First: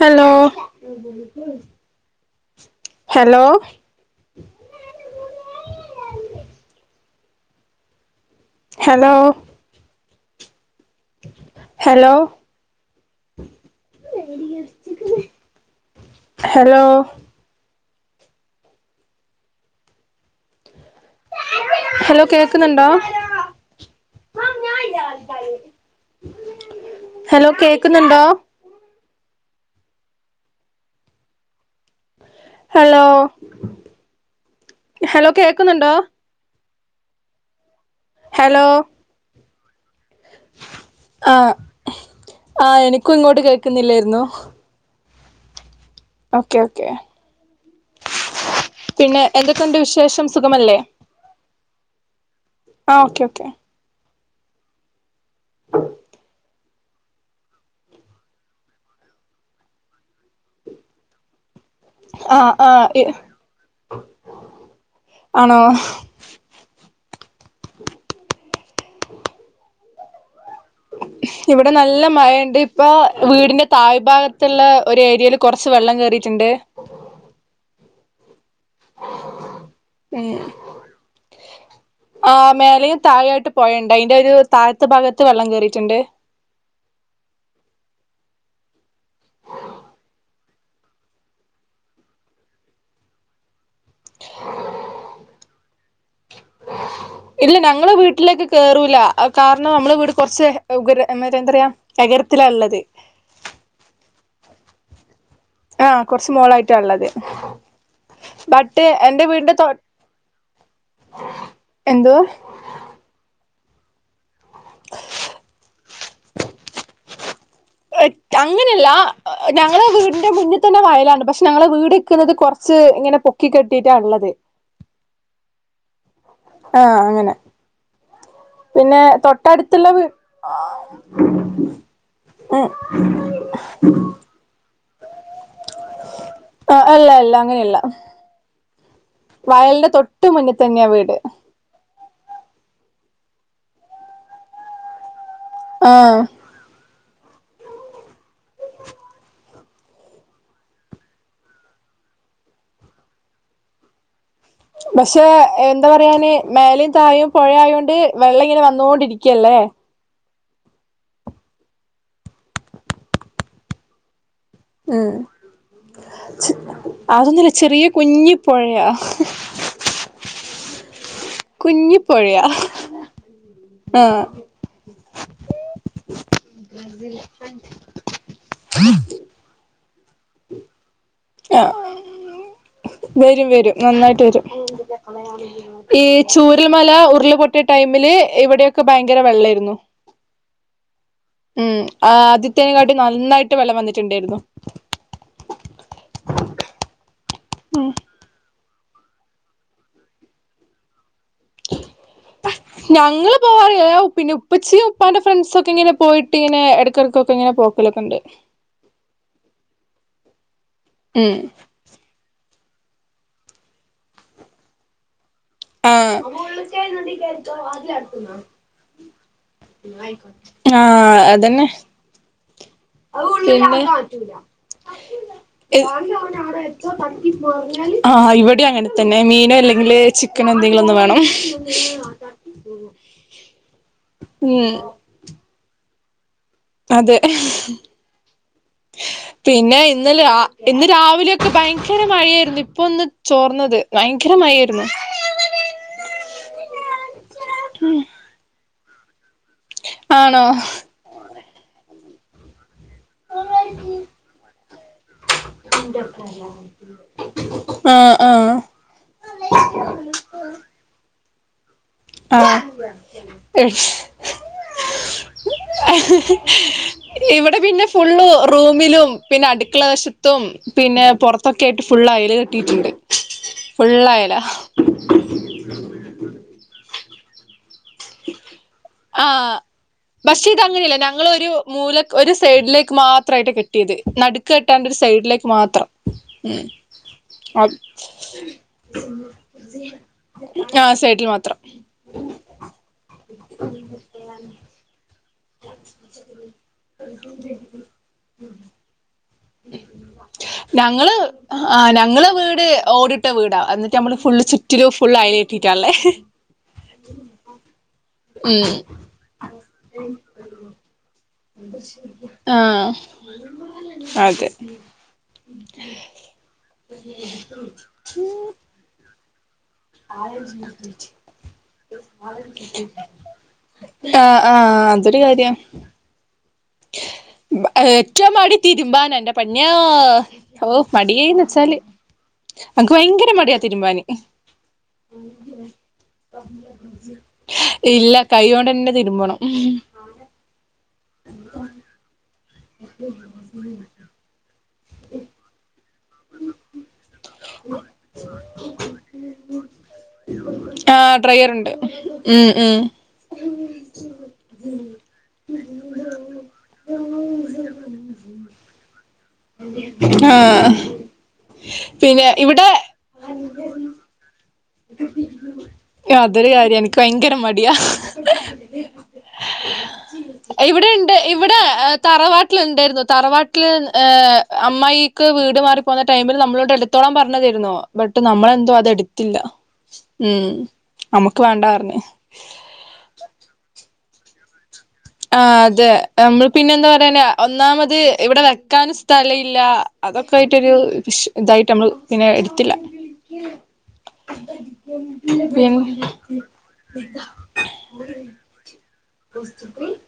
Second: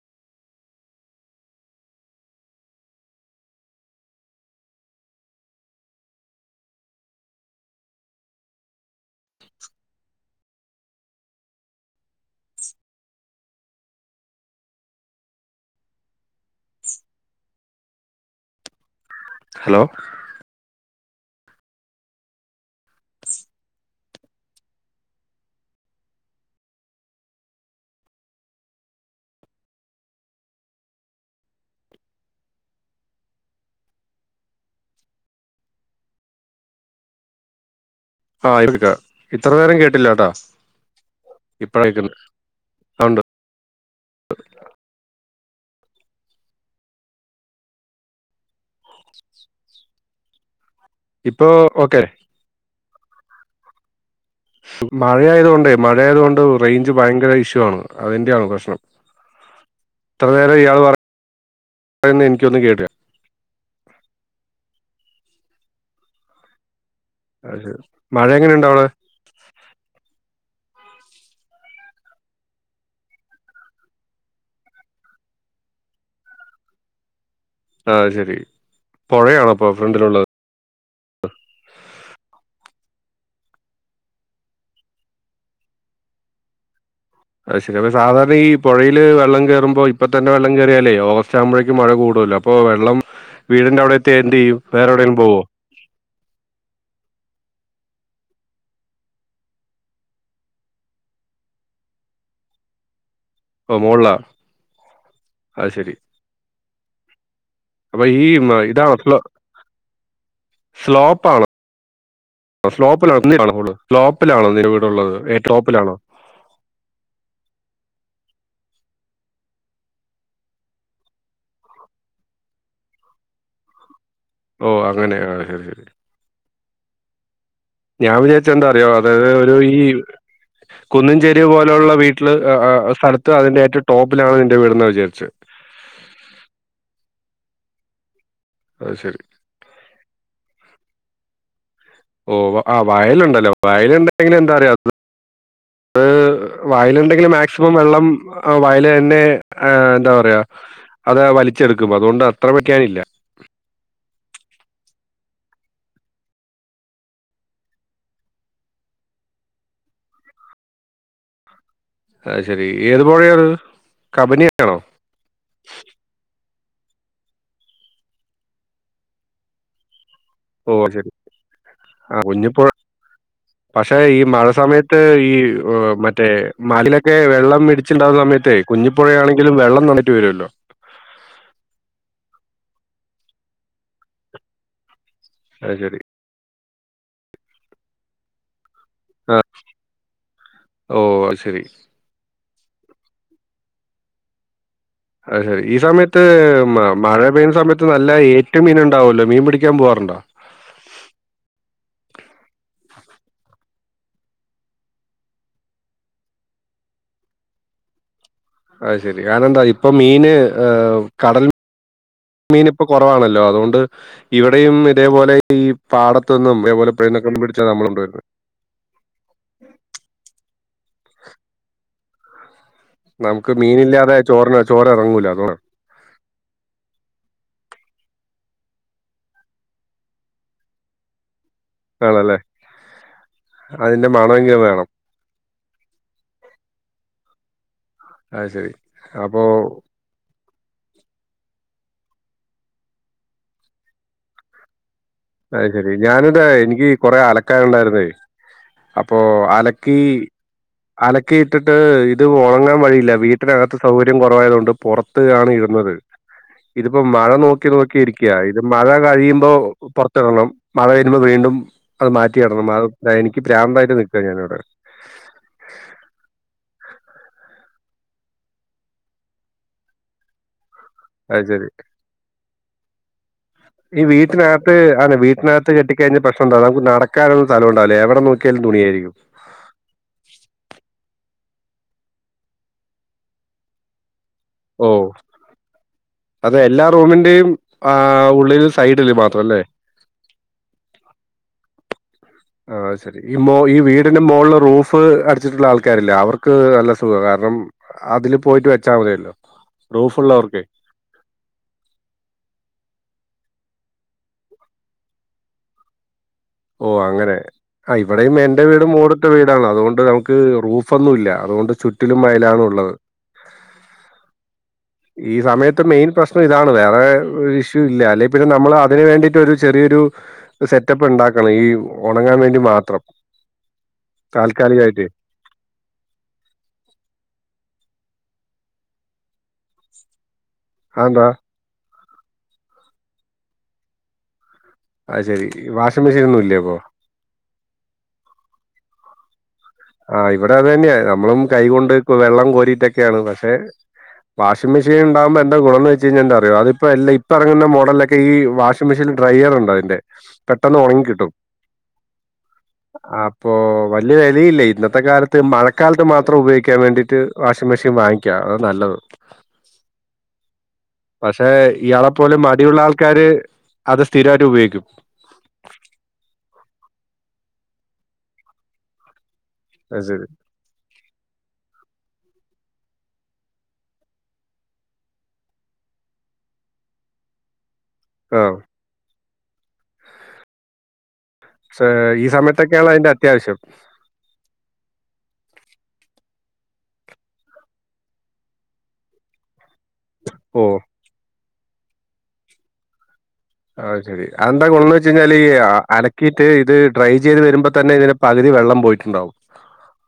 Hello hello hello [inaudible] hello [inaudible] hello hello hello കേക്കുന്നുണ്ടോ hello കേക്കുന്നുണ്ടോ hello hello കേക്കുന്നുണ്ടോ ആഹ് ഹലോ എപ്പ ഇത്ര നേരം കേട്ടില്ല കേട്ടോ ആഹ് ഇപ്പ കേക്കുന്നേ ആഹ് എനിക്കും ഇങ്ങോട്ട് കേൾക്കുന്നില്ലായിരുന്നു ഓക്കെ ഓക്കെ പിന്നെ എന്തൊക്കെയുണ്ട് വിശേഷം സുഖമല്ലേ ഇപ്പൊ ഓക്കെ ആ ഓക്കെ ഓക്കെ മഴയായതുകൊണ്ടേ മഴയായതുകൊണ്ട് റേഞ്ച് ഭയങ്കര ഇഷ്യൂ ആണ് അതിന്റെയാണ് പ്രശ്നം ഇത്ര നേരം ഇയാള് വ ആഹ ആഹ ആണോ അ മഴ എങ്ങനെണ്ട് അവിടെ ഇവിടെ നല്ല മഴുണ്ട് ഇപ്പൊ വീടിന്റെ താഴ്ഭാഗത്തുള്ള ഒരു ഏരിയൽ കുറച്ച് വെള്ളം കേയറിയിട്ടുണ്ട് ആഹ ശരി പുഴയാണപ്പോ ഫ്രണ്ടിലുള്ളത് [unintelligible] ആ മേലയും താഴായായിട്ട് പോയണ്ട് അയിന്റെ ഒരു താഴത്തെ ഭാഗത്ത് വെള്ളം കേയറിയിട്ടുണ്ട് അത് ശരി അപ്പ സാധാരണ ഈ പുഴയില് വെള്ളം കയറുമ്പോ ഇപ്പൊ തെ വെള്ളം കയറിയാലേ ഓഗസ് ആകുമ്പോഴേക്ക്ഴ [unintelligible] അപ്പൊ വെള്ളം വീടിന്റെ അവിടെ എത്തി എന്ത് ചെയ്യും വേറെ എവിടേങ്കിലും പോവോ [unintelligible] ഇല്ല ഞങ്ങള വീട്ടിലേക്ക് കേറൂല കാരണം നമ്മള് വീട് കുറച്ച് മറ്റ എന്തറയാ എഗരത്തിലാള്ളത് ഓ മോളിലാ ആഹ കുറച്ച് മോളായിട്ട ഉള്ളത് അപ്പൊ ഈ മ- ബട്ട് ഇതാണോ സ്ലോ എന്റെ വീടിന്റെ തൊ എന്തുവാ ആ സ്ലോപ്പിലോ സ്ലോപ്പിലാണോ നിൻ്റെ വീട്ള്ളത്ഏ ടോപ്പിലാണോ [inaudible] അങ്ങനെയല്ല ഞങ്ങളുടെ വീടിന്റെ മുന്നിൽ തന്നെ വയലാണ് പക്ഷെ ഞങ്ങളെ വീട് ഇരിക്കുന്നത് കുറച്ച് ഇങ്ങനെ പൊക്കി പൊക്കി കെട്ടിയിട്ടാ ഉള്ളത് ഓ അങ്ങനെെ ശരി ശരി ആഹ് അങ്ങനെ ഞാൻ വിചാരിച്ച എന്താ അറിയോ പിന്നെ അതായത് ഒരു ഈ തൊട്ടടുത്തുള്ള വീ കുന്നഞ്ചേരി പോലെയുള്ള വീട്ടില് ഉം സ്ഥലത്ത് അതിന്റെ ഏറ്റവും ടോപ്പിലാണ് നിന്റെ വീട്ന്ന് വിചാരിച്ചച്ച്. ആഹ് അല്ല അല്ല അങ്ങനെയല്ല. അത് ശരി വയലിന്റെ തൊട്ട് മുന്നിൽ തന്നെയ വീട്. ഓ ആ വയലുണ്ടല്ലോ വയലുണ്ടെങ്കിൽ എന്താ പറയ്യാ ആഹ് വയലുണ്ടെങ്കിൽ മാക്സിമം വെള്ളം വയൽ തന്നെ ആഹ് എന്താ പറയാ അത് വലിച്ചെടുക്കും അതുകൊണ്ട് അത്ര പറ്റിയാനല്ല. പക്ഷെ എന്താ പറയാന് മേലും തായും പുഴ ആയോണ്ട് വെള്ളം ഇങ്ങനെ വന്നോൊണ്ടിരിക്കയല്ലേ? അത് ശെരി ഏതു പുഴയാണ് അത് കബനിയാണോ? ഉം അതൊന്നുമല്ല. ചെറിയ കുഞ്ഞി പുഴയാ ഓ ശരി. കുന്നി പുഴയാ. പക്ഷെ ഈ ആഹ് മഴ സമയത്ത് ഈ മറ്റേ മാലിലൊക്കെ വെള്ളം ഇടിച്ച് അച്ചുണ്ടാക സമയത്തേ കുഞ്ഞിുഴണെങ്കിലും വെള്ളം നിട്ട് വരുമല്ലോ? ആ വരും വരും നന്നായിട്ട് വരും അത് ശരി. ഈ ചൂരിൽമല ഉരുളപൊട്ടിയ ടൈമില് ഇവിടെയോ ഒക്കെ ഭയങ്കര വെള്ളമായിരുന്നു ഓഹ്! അത് ശരി. ഉം. അത്യത്തേകാട്ടിൽ നന്നായിട്ട് വെള്ളം വന്നിട്ടുണ്ടായിരുന്നു. അ ഈ സമയത്ത് മഴ പെയ്യുന്ന സമയത്ത് നല്ല ഏ മീൻ ഉണ്ടാവല്ലോ മീൻ പിടിക്കാൻ പോവാറുണ്ടോ? [inaudible] ഞങ്ങൾ പോവാറില്ല. പിന്നെ ഉപ്പച്ചയും ഉപ്പാന്റെ ഫ്രണ്ട്സ ഒക്കെ ഇങ്ങനെ പോയിട്ട് ഇങ്ങനെ ഇടക്കടക്കൊക്കെ ഇങ്ങനെ പോ കാറുണ്ട്. അ ശെരി. ആയിനൻ്റ എന്താ ഇപ്പൊ മീന് ഉം കടൽ മീൻ ഇപ്പോ കുറവാണല്ലോ അതുകൊണ്ട് ഇവിടെയും ഇതേപോലെ ഈ ആഹ് പാടത്തുനിന്നും പുഴയിൽ നിന്നും ഒക്കെ പിടിച്ചാണ് നമ്മള് കൊണ്ട് വരുന്നേ. ആഹ് അതന്നെ. നമുക്ക് മീനില്ലാതെ ചോറിന ചോറ് ഇറങ്ങൂല [unintelligible] ആ ഇവിടെ അങ്ങനെ തന്നെ മീനോ അല്ലെങ്കിൽ ചിക്കൻ ഇക്കനെ എന്തെങ്കിലും ഒന്ന് വേണം. ആണല്ലേ അതിന്റെ മണമെങ്കിലും ഉം വേണം. അതെ. അത് ശരി അപ്പൊ, പിന്നെ ഇന്നലെ ഇന്ന് രാവിലെയൊക്കെ ഭയങ്കര മഴായിരുന്നു ഇപ്പൊ ഒന്ന് ചോർന്നത് ഭ യങ്കര മഴ അർന്നു. അത് ശെരി ഞാനിന്താ എനിക്ക് കൊറെ അലക്കാന ഉണ്ടായിരുന്ന അപ്പൊ അലക്കി ആണോ അലക്കി ഇട്ടിട്ട് ഇത് ഉണങ്ങാൻ വഴിയില്ല. വീട്ട വീടിനകത്തു സൗകര്യം കുറവായതത് കൊണ്ട് പുറത്ത് ആണ് ഇടുന്നത്. ഇതിപ്പോ മഴ നോക്കി നോക്കി ആഹ് ഇരിക്കയാ ആഹ് ഇത് മഴ കഴിയുമ്പോ പുറത്തിറണം. മഴ വരുമ്പോ വീണ്ടും അത് ആഹ് മാറ്റിയിടണം എനിക്ക് പ്രാന്തമായിട്ട് നിൽക്കുക ഞാനിവിടെ. [inaudible] ഇവിടെ പിന്നെ ഫുള്ള് റൂമിലും പിന്നെ അടുക്കള വശത്തും പിന്നെ അത് പുറത്തൊക്കെ ശരി. ആയിട്ട് ഫുള് അയൽ കേട്ടിയിട്ടുണ്ട്. ഈ വീട്ടിനകത്ത് വീടിനകത്ത് കെട്ടി കഴിഞ്ഞാൽ പ്രശ്നം ഇണ്ട്. നടാനുള്ള സ്ഥം ഉണ്ടാവുല്ലാ എടെ നോക്കിയാലും തുണിയായിരിക്കും. ആഹ് പക്ഷെ ഇത് അങ്ങനെയല്ല ഞങ്ങളൊ ഒരു മൂല ഒരു സൈഡിലേക്ക് മാത്രമായിട്ട് കെട്ടിയത്. നടു ക്ക് കേട്ടണ്ട് ഒരു ഓഹ്. സൈഡിലേക്ക് മാത്രം. അത് എല്ലാ റൂമിന്റെയും ആഹ് ഉള്ളില് സൈഡില് മാത്രം അല്ലേ? ആ സൈഡിൽ മാത്രം. ആഹ ശരി. ഈ മൊ ഈ വീടിന്റെ മോളില റൂഫ് അ ടിച്ചിട്ടുള്ള ആൾക്കാരില്ലേ അവർക്ക് നല്ല സുഖം കാരണം. അതില് പോയിട്ട് വെച്ചാൽ മതിയല്ലോ. റൂഫുള്ളവർക്കെ ഞങ്ങള് ആ ഞങ്ങള് വീട് ഓടിട്ട വീടാ. എന്നിട്ട് നമ്മള് ഫുള്ള് ചുറ്റരു ഫുള് [unintelligible] [unintelligible] ഓ അങ്ങനെ. ആ ഇവിടെയും എന്റെ ഉം വീടും ഓടിട്ട വീടാണ്. അതുകൊണ്ട് നമുക്ക് റൂഫൊന്നും ഇല്ല. ആ അതെ. ഈ സമയത്ത് മെയിൻ പ്രശ്നം ഇതാണ്. വേറെ ഇഷ്യൂ ഇല്ല. അല്ലെ പിന്നെ നമ്മൾ അതിനന് വേണ്ടിയിട്ട് ഒരു ചെറിയൊരു സെറ്റപ്പ് ഉണ്ടാക്ക ണം. ഈ ഉണങ്ങാൻ വേണ്ടി മാത്രം ആഹ് ആഹ് താൽക്കാലികായിടട്ടെ. [unintelligible] ഏറ്റമാട് തീരുമ്പാന എൻറെ പൊന്നോ. ഓ അതെന്താ മടിയിന്ന് വച്ചാല്, അനക്ക് ഭയങ്കര മടിയാ തീരുമാന്. ആ ശരി വാഷിംഗ് മെഷീൻ ഒന്നും ഇല്ല അപ്പോ. ഇല്ല കൈകോണ്ട് തന്നെ തിരുമ്പണം. ആ ഇവിടെ അത് തന്നെയാ. നമ്മളും കൈകൊണ്ട് വെള്ളം കോരിട്ടൊക്കെയാണ്. പക്ഷെ വാഷിങ്ങ് മെഷൻ ഉണ്ടാകുമ്പോ എന്താ ഗുണംന്ന്‌ വെ ചാലെന്താന്നറിയോ അതി ഇപ്പ എല്ല ഇപ്പ ഇറങ്ങുന്ന മോഡലൊക്കെ, ഈ വാഷിംഗ് മെഷീൻ ഡ്രയർ ഉണ്ട് അതിന്റെ. പെട്ടെന്ന് ആ ഉണങ്ങി കിട്ടും ട്രയർ ഉണ്ട് ഉം ഉം. ഇപ്പൊ വല്യ വിലയില്ലേ. ഇന്നത്തെ കാലത്ത് മഴക്കാലത്ത് മാത്രം ഉപയോഗിക്കാൻ വേണ്ടിയിട്ട്, വാഷിംഗ് മെഷീൻ വാങ്ങിക്ക അതാണ് നല്ലത്. ആഹ. പക്ഷെ ഇയാളെപ്പോല മടിയുള്ള ആൾക്കാര് അത് സ്ഥിരായിട്ട് ഉപയോഗിക്കും. അതൊരു കാര്യാണ് എക്ക് ഭയങ്കര മടിയാ. അത് ശരി. ഇവിടെ ഇണ്ട്. ഇവിടെ തറവാട്ടിലുണ്ടെരുന്നു തറവാട്ടില് ഏഹ് അമ്മായി ക്ക് വീട് മാറി പോകുന്ന ടൈമിൽ നമ്മളോടെടുത്തോളാം പറഞ്ഞു തേര്ന്നു. ബട്ട് ആ നമ്മളെന്തോ അത എടുത്തില്ല. ഉം. നമുക്ക് വേണ്ട ക്ഷേ പറഞ്ഞ് ഈ സമയത്തൊക്കെയാണ് അതിന്റെ അത്യാവശ്യം. ആ അതെ നമ്മള് പിന്നെ എന്താ പറയാന്ന ഒന്നാമത് ഇവിടെ വെക്കാന് സ്ഥല ഇല്ല. അതൊക്കെ ഓ ആയിട്ടൊരു ഷ ഇതായിട്ട് നമ്മള് പിന്നെ എടുത്തില്ല. അ ശരി. അതെന്താ ഗുണംന്ന് വെച്ച കഴിഞാല്, പിൻ അലക്കിയിട്ട് ഇത് ഡ്രൈ ചെയ്ത് വരുമ്പോ തന്നെ ഇതിന പകുതി വെള്ളം പോയിട്ടുണ്ടാവും. [unintelligible]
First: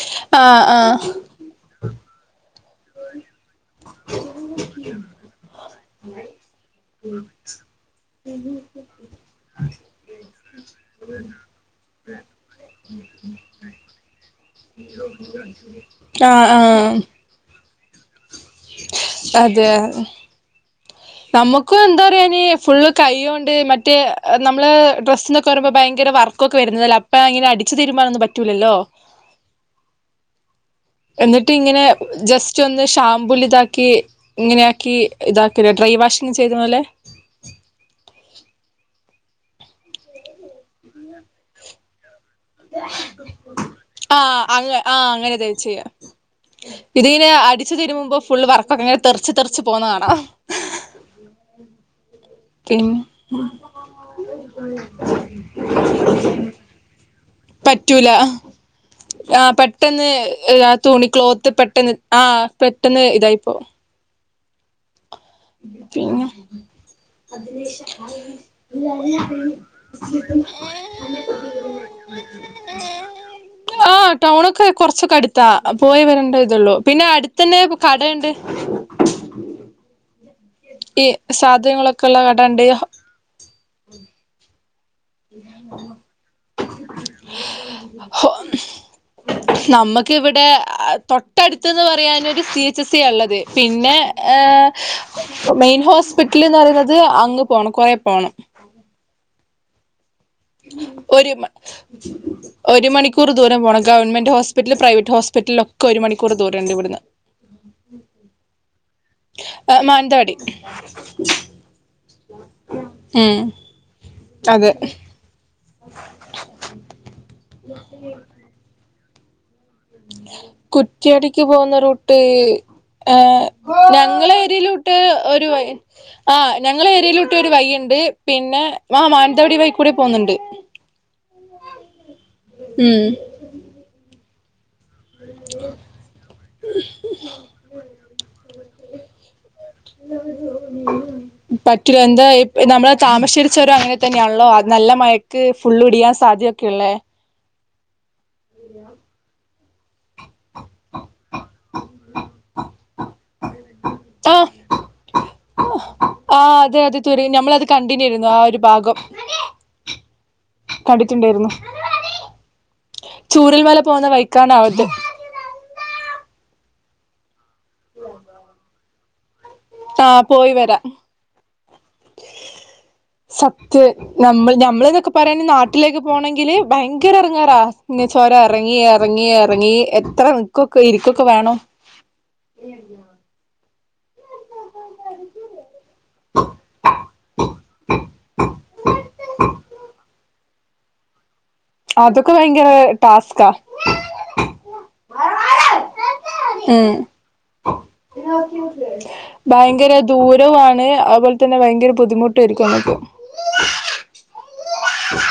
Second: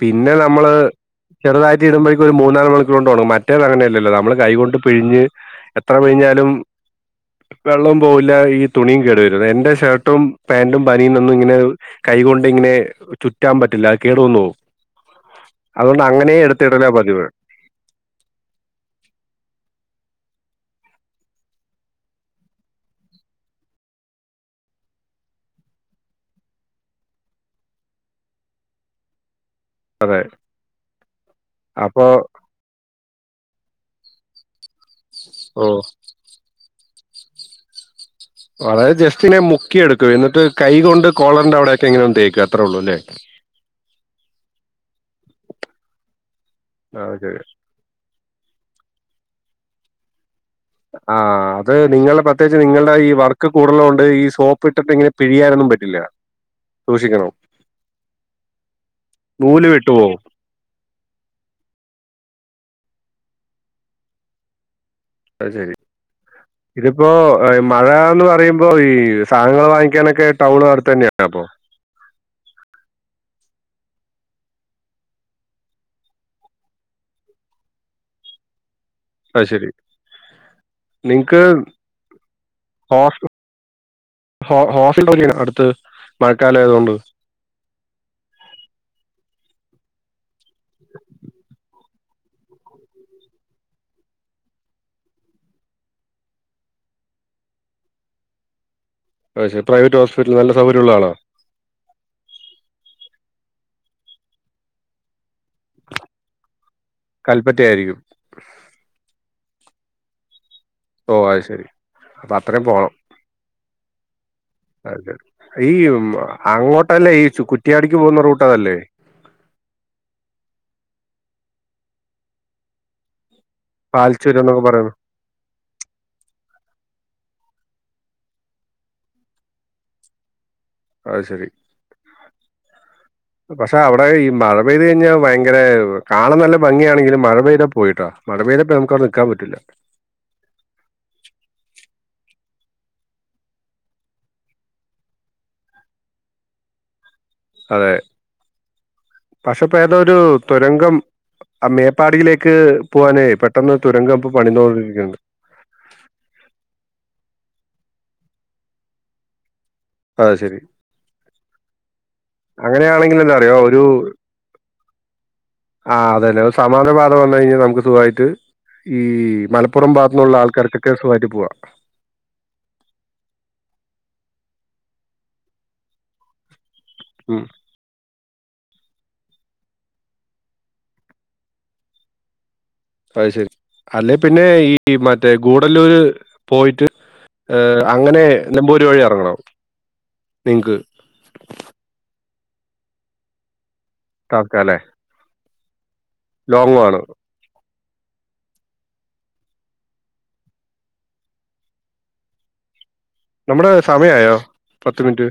പിന്നെ ആഹ് നമ്മള് ആഹ് ചെറുതായിട്ട് ഇടുമ്പോഴ ക്ക് ഒരു മൂന്നാല് മണിക്കൂർ കൊണ്ടോണങ്ങും. മറ്റേത് അങ്ങനെയല്ലല്ലോ നമ്മള് കൈ കൊണ്ട് പിഴഞ്ഞ് എത്ര പിഴിഞ്ഞാലും, [unintelligible] വെള്ളം പോകില്ല ഈ തുണിയും കേടുവരുന്നു. എന്റെ ഷർട്ടും പാന്റും ബനിയൊന്നും ഇങ്ങനെ കൈകൊണ്ടിങ്ങനെ ചുറ്റാൻ പറ്റില്ല. കേടന്നോകും. ആഹ ആ. എടുത്തിടലാ പതിവ് അതേ. നമുക്ക എന്താ പറയാ അയിന്, ഫുള്ള് കൈകൊണ്ട് മറ്റേ നമ്മള് ഡ്രസ്സനൊക്കെ പറയുമ്പോ ഭയങ്കര വർ കൊക്കെ വരുന്നതല്ലേ. അപ്പ അങ്ങനെ അടിച്ചു തീരുമാനൊന്നും പറ്റൂലല്ലോ. അതെ എന്നിട്ട് ഇങ്ങനെ അപ്പോ ജസ് റ്റൊന്ന് ഷാമ്പൂല് ഇതാക്കി ഇങ്ങനെയ ആക്കി, ഇതാകുലെ ഓ ഡ്രൈ വാഷിങ്ങ് ചെയുന്നപോലെ. അതായതു ജസ്റ്റിങ്ങനെ മുക്കിയെടുക്കും. എന്നിട്ട് കൈ കൊണ്ട് കോളറിന്റെ അവിടയൊക്കെ ഇങ്ങനെ ഒന്ന്‌ തേക്ക ആഹ അങ്ങ ആഹ അങ്ങനെ തേച് ചെയ്യ. ആ പിന്നെ അടിച്ചു തിരുമുമ്പോ ഫുൾ വർക്കെങ്ങനെ തെറിച്ച് തെറിച്ച് പോകുന്ന കാണാം. ആ അത് നിങ്ങളെ പ പ്രത്യകച്ച് നിങ്ങളടെ പിന്നെ ഈ വർക്ക് കൂടുതുക കൊണ്ട് ഈ സോപ്പ് ഇട്ട് ഇങ്ങനെ പിഴിയാനൊന്നും പറ്റില്ല സൂക്ഷിക്കണം പറ്റൂല ആ നൂല് പെട്ടെന്ന് വിട്ടുപോകും ആ ത തുണി ക്ലോത്ത് പെട്ടെന്ന് ആഹ പെട്ടെന്ന് ഇതായിപ്പോ അ ശരി പിന്നെ ഇതിപ്പോ മഴന്ന് പറയുമ്പോ ഈ സാധനങ്ങൾ വാങ്ങ ങ്ങികാനെക്കാ ടൗൺ അടുത്ത്തന്നെണ്ട അപ്പൊ [inaudible] ആഹ ടൗണൊക്കെ കൊറച്ചൊക്കെ അടുത്താ പോയി വരണ്ട ഇതള്ളൂ പിന്നെ അടുത്ത തന്നെ കടയുണ്ട് അ ശരി ഈ നിങ്ങക്ക് സാധനങ്ങളൊക്കെ ഉള്ള കടണ്ട് ഹോസ്- ഹോ ഹോസ് [unintelligible] അടുത്ത് മഴക്കാലം ആയതുക കൊണ്ട് [inaudible] നമക്ക് ഇവിടെ തൊട്ടടുത്തന്ന് പറയാനൊരു സി എച്ച് ഏച്ച സി ള്ളത് പിന്നെ മെ ഹോസ്പിറ്റൽ പറയുന്നത് പോണം കുറേ പോകണം പെ പ്രൈവറ്റ് ഹോസ്പിറ്റല് നല്ല സൗകര്യംള്ള ആണോ ഒരു ഒരു മണിക്കൂർ ദൂരം പോണം ഗവൺമെന്റ് ഹോസ്പിറ്റല് പ്രൈവറ്റ് ഹോസ് പറ്റിലൊക്കെ ഒരു മണിക്കൂർ ദൂരുണ്ട് ഇവിടുന്ന് കൽപ്പറ്റ ആയിരിക്കും ആ മാനന്തവാടി ഓ അത് ശെരി അപ്പൊ അത്രയും പോണം അത അത് ശരി ഈ അങ്ങോട്ടല്ലേ ഈ കുറ്റിയാടിക്ക് പോകുന്ന റൂട്ട്തല്ലേ [inaudible] കുറ്റിയടിക്ക് പോകുന്ന റൂട്ട് ഏ ഞങ്ങളെ പാൽച്ചൂരം എന്നൊക്കെ പറയുന്നത് എരിലോട്ട് ഒരു ആ ഞങ്ങൾ ഏരിയയിലോട്ട് ഒരു വഴിയുണ്ട് പിന്നെ ആ മാനന്തവാടി വൈകൂടെ പോകുന്നുണ്ട് [inaudible] അത് ശരി ഉം പക്ഷെ അവിടെ ഈ മഴ മഴ പെയ്ത് കഴിഞ്ഞാൽ ഭയങ്കര കാണാൻ നല്ല ഭംഗിയാണെങ്കും മഴ പെയ്ത പോയിട്ടോ മഴ പെയ്യിലപ്പോ നമുക്ക് അവർ നിൽക്കാൻ പറ്റില്ല [inaudible] പറ്റില്ല എന്താ നമ്മള് താമരശേരിച്ചരോ അങ്ങനെ തന്നെയാണല്ലോ അത് നല്ല മഴക്ക് ഫുള് ഒടിയാൻ സാധ്യത [unintelligible] അതെ പക്ഷെപ്പോ ഏതരു തുരങ്കം ആ മേപ്പാടിയിലേക്ക് പോകാന് പെട്ടെന്ന് തുരങ്കം പണി തോന്നിരിക്കുന്നുണ്ട് ആ അതെ അതെ തു ഞമ്മൾത് കണ്ടിനുരുന്നു ആ ഒരു ഭാഗം അത് ശരി. കണ്ടിട്ടുണ്ടായിരുന്നു അങ്ങനെയാണെങ്കിൽ എന്താറിയോ ചൂരൽമല ഒരു പോകുന്ന വഴിക്കാണ് അത് ആ അതല്ലെ സമാനപാത വന്നു കഴിഞ്ഞാൽ നമുക്ക് സുഖമായിട്ട് ഈ മല പുറം ആഹ് ഭാത്തന്നുള്ള പോയി വരാം ആൾക്കാർക്ക് സുകാമായിറ്റ് പോവാ [inaudible] സത്യ നമ്മൾ നമ്മൾ എന്നൊക്കെ പറയാന നാട്ടിലേക്ക് പോകണമെങ്കില് ഭയ ക്കാരെ ഉം. ഇടങ്ങാറാ ചോരം ഇറങ്ങി ഇറങ്ങി ഇറങ്ങി എത്ര ഇക്കൊക്കെ ഇരിക്കൊക്കെ വേണോ അത് ശരി അല്ലെ പിന്നെ ഈ മറ്റേ ഗൂടല്ലൂര് പോയിട്ട് ഏ അങ്ങനെ നിലപ്പൂർ വഴി ഇറങ്ങണ നിങ്ങക്ക് അതൊക്കെ ഭയങ്കര ടാസ്ക്കാ തക്കാലേ ഉം ഭയങ്കര ദൂരവാണ് അതുപോലെ തന്നെ ഭയങ്കര ബുദ്ധിമുട്ടായിരിക്കും നമ്മക്ക് നമ്മുടെ സമയയോ പത്ത് മിനിറ്റ്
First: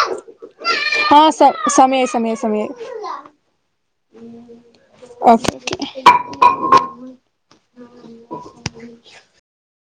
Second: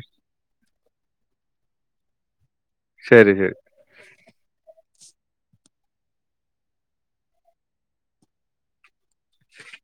ആഹ സ സമയായി സമയായി സമയായി ശരി ശരി ഓക്കെ [inaudible]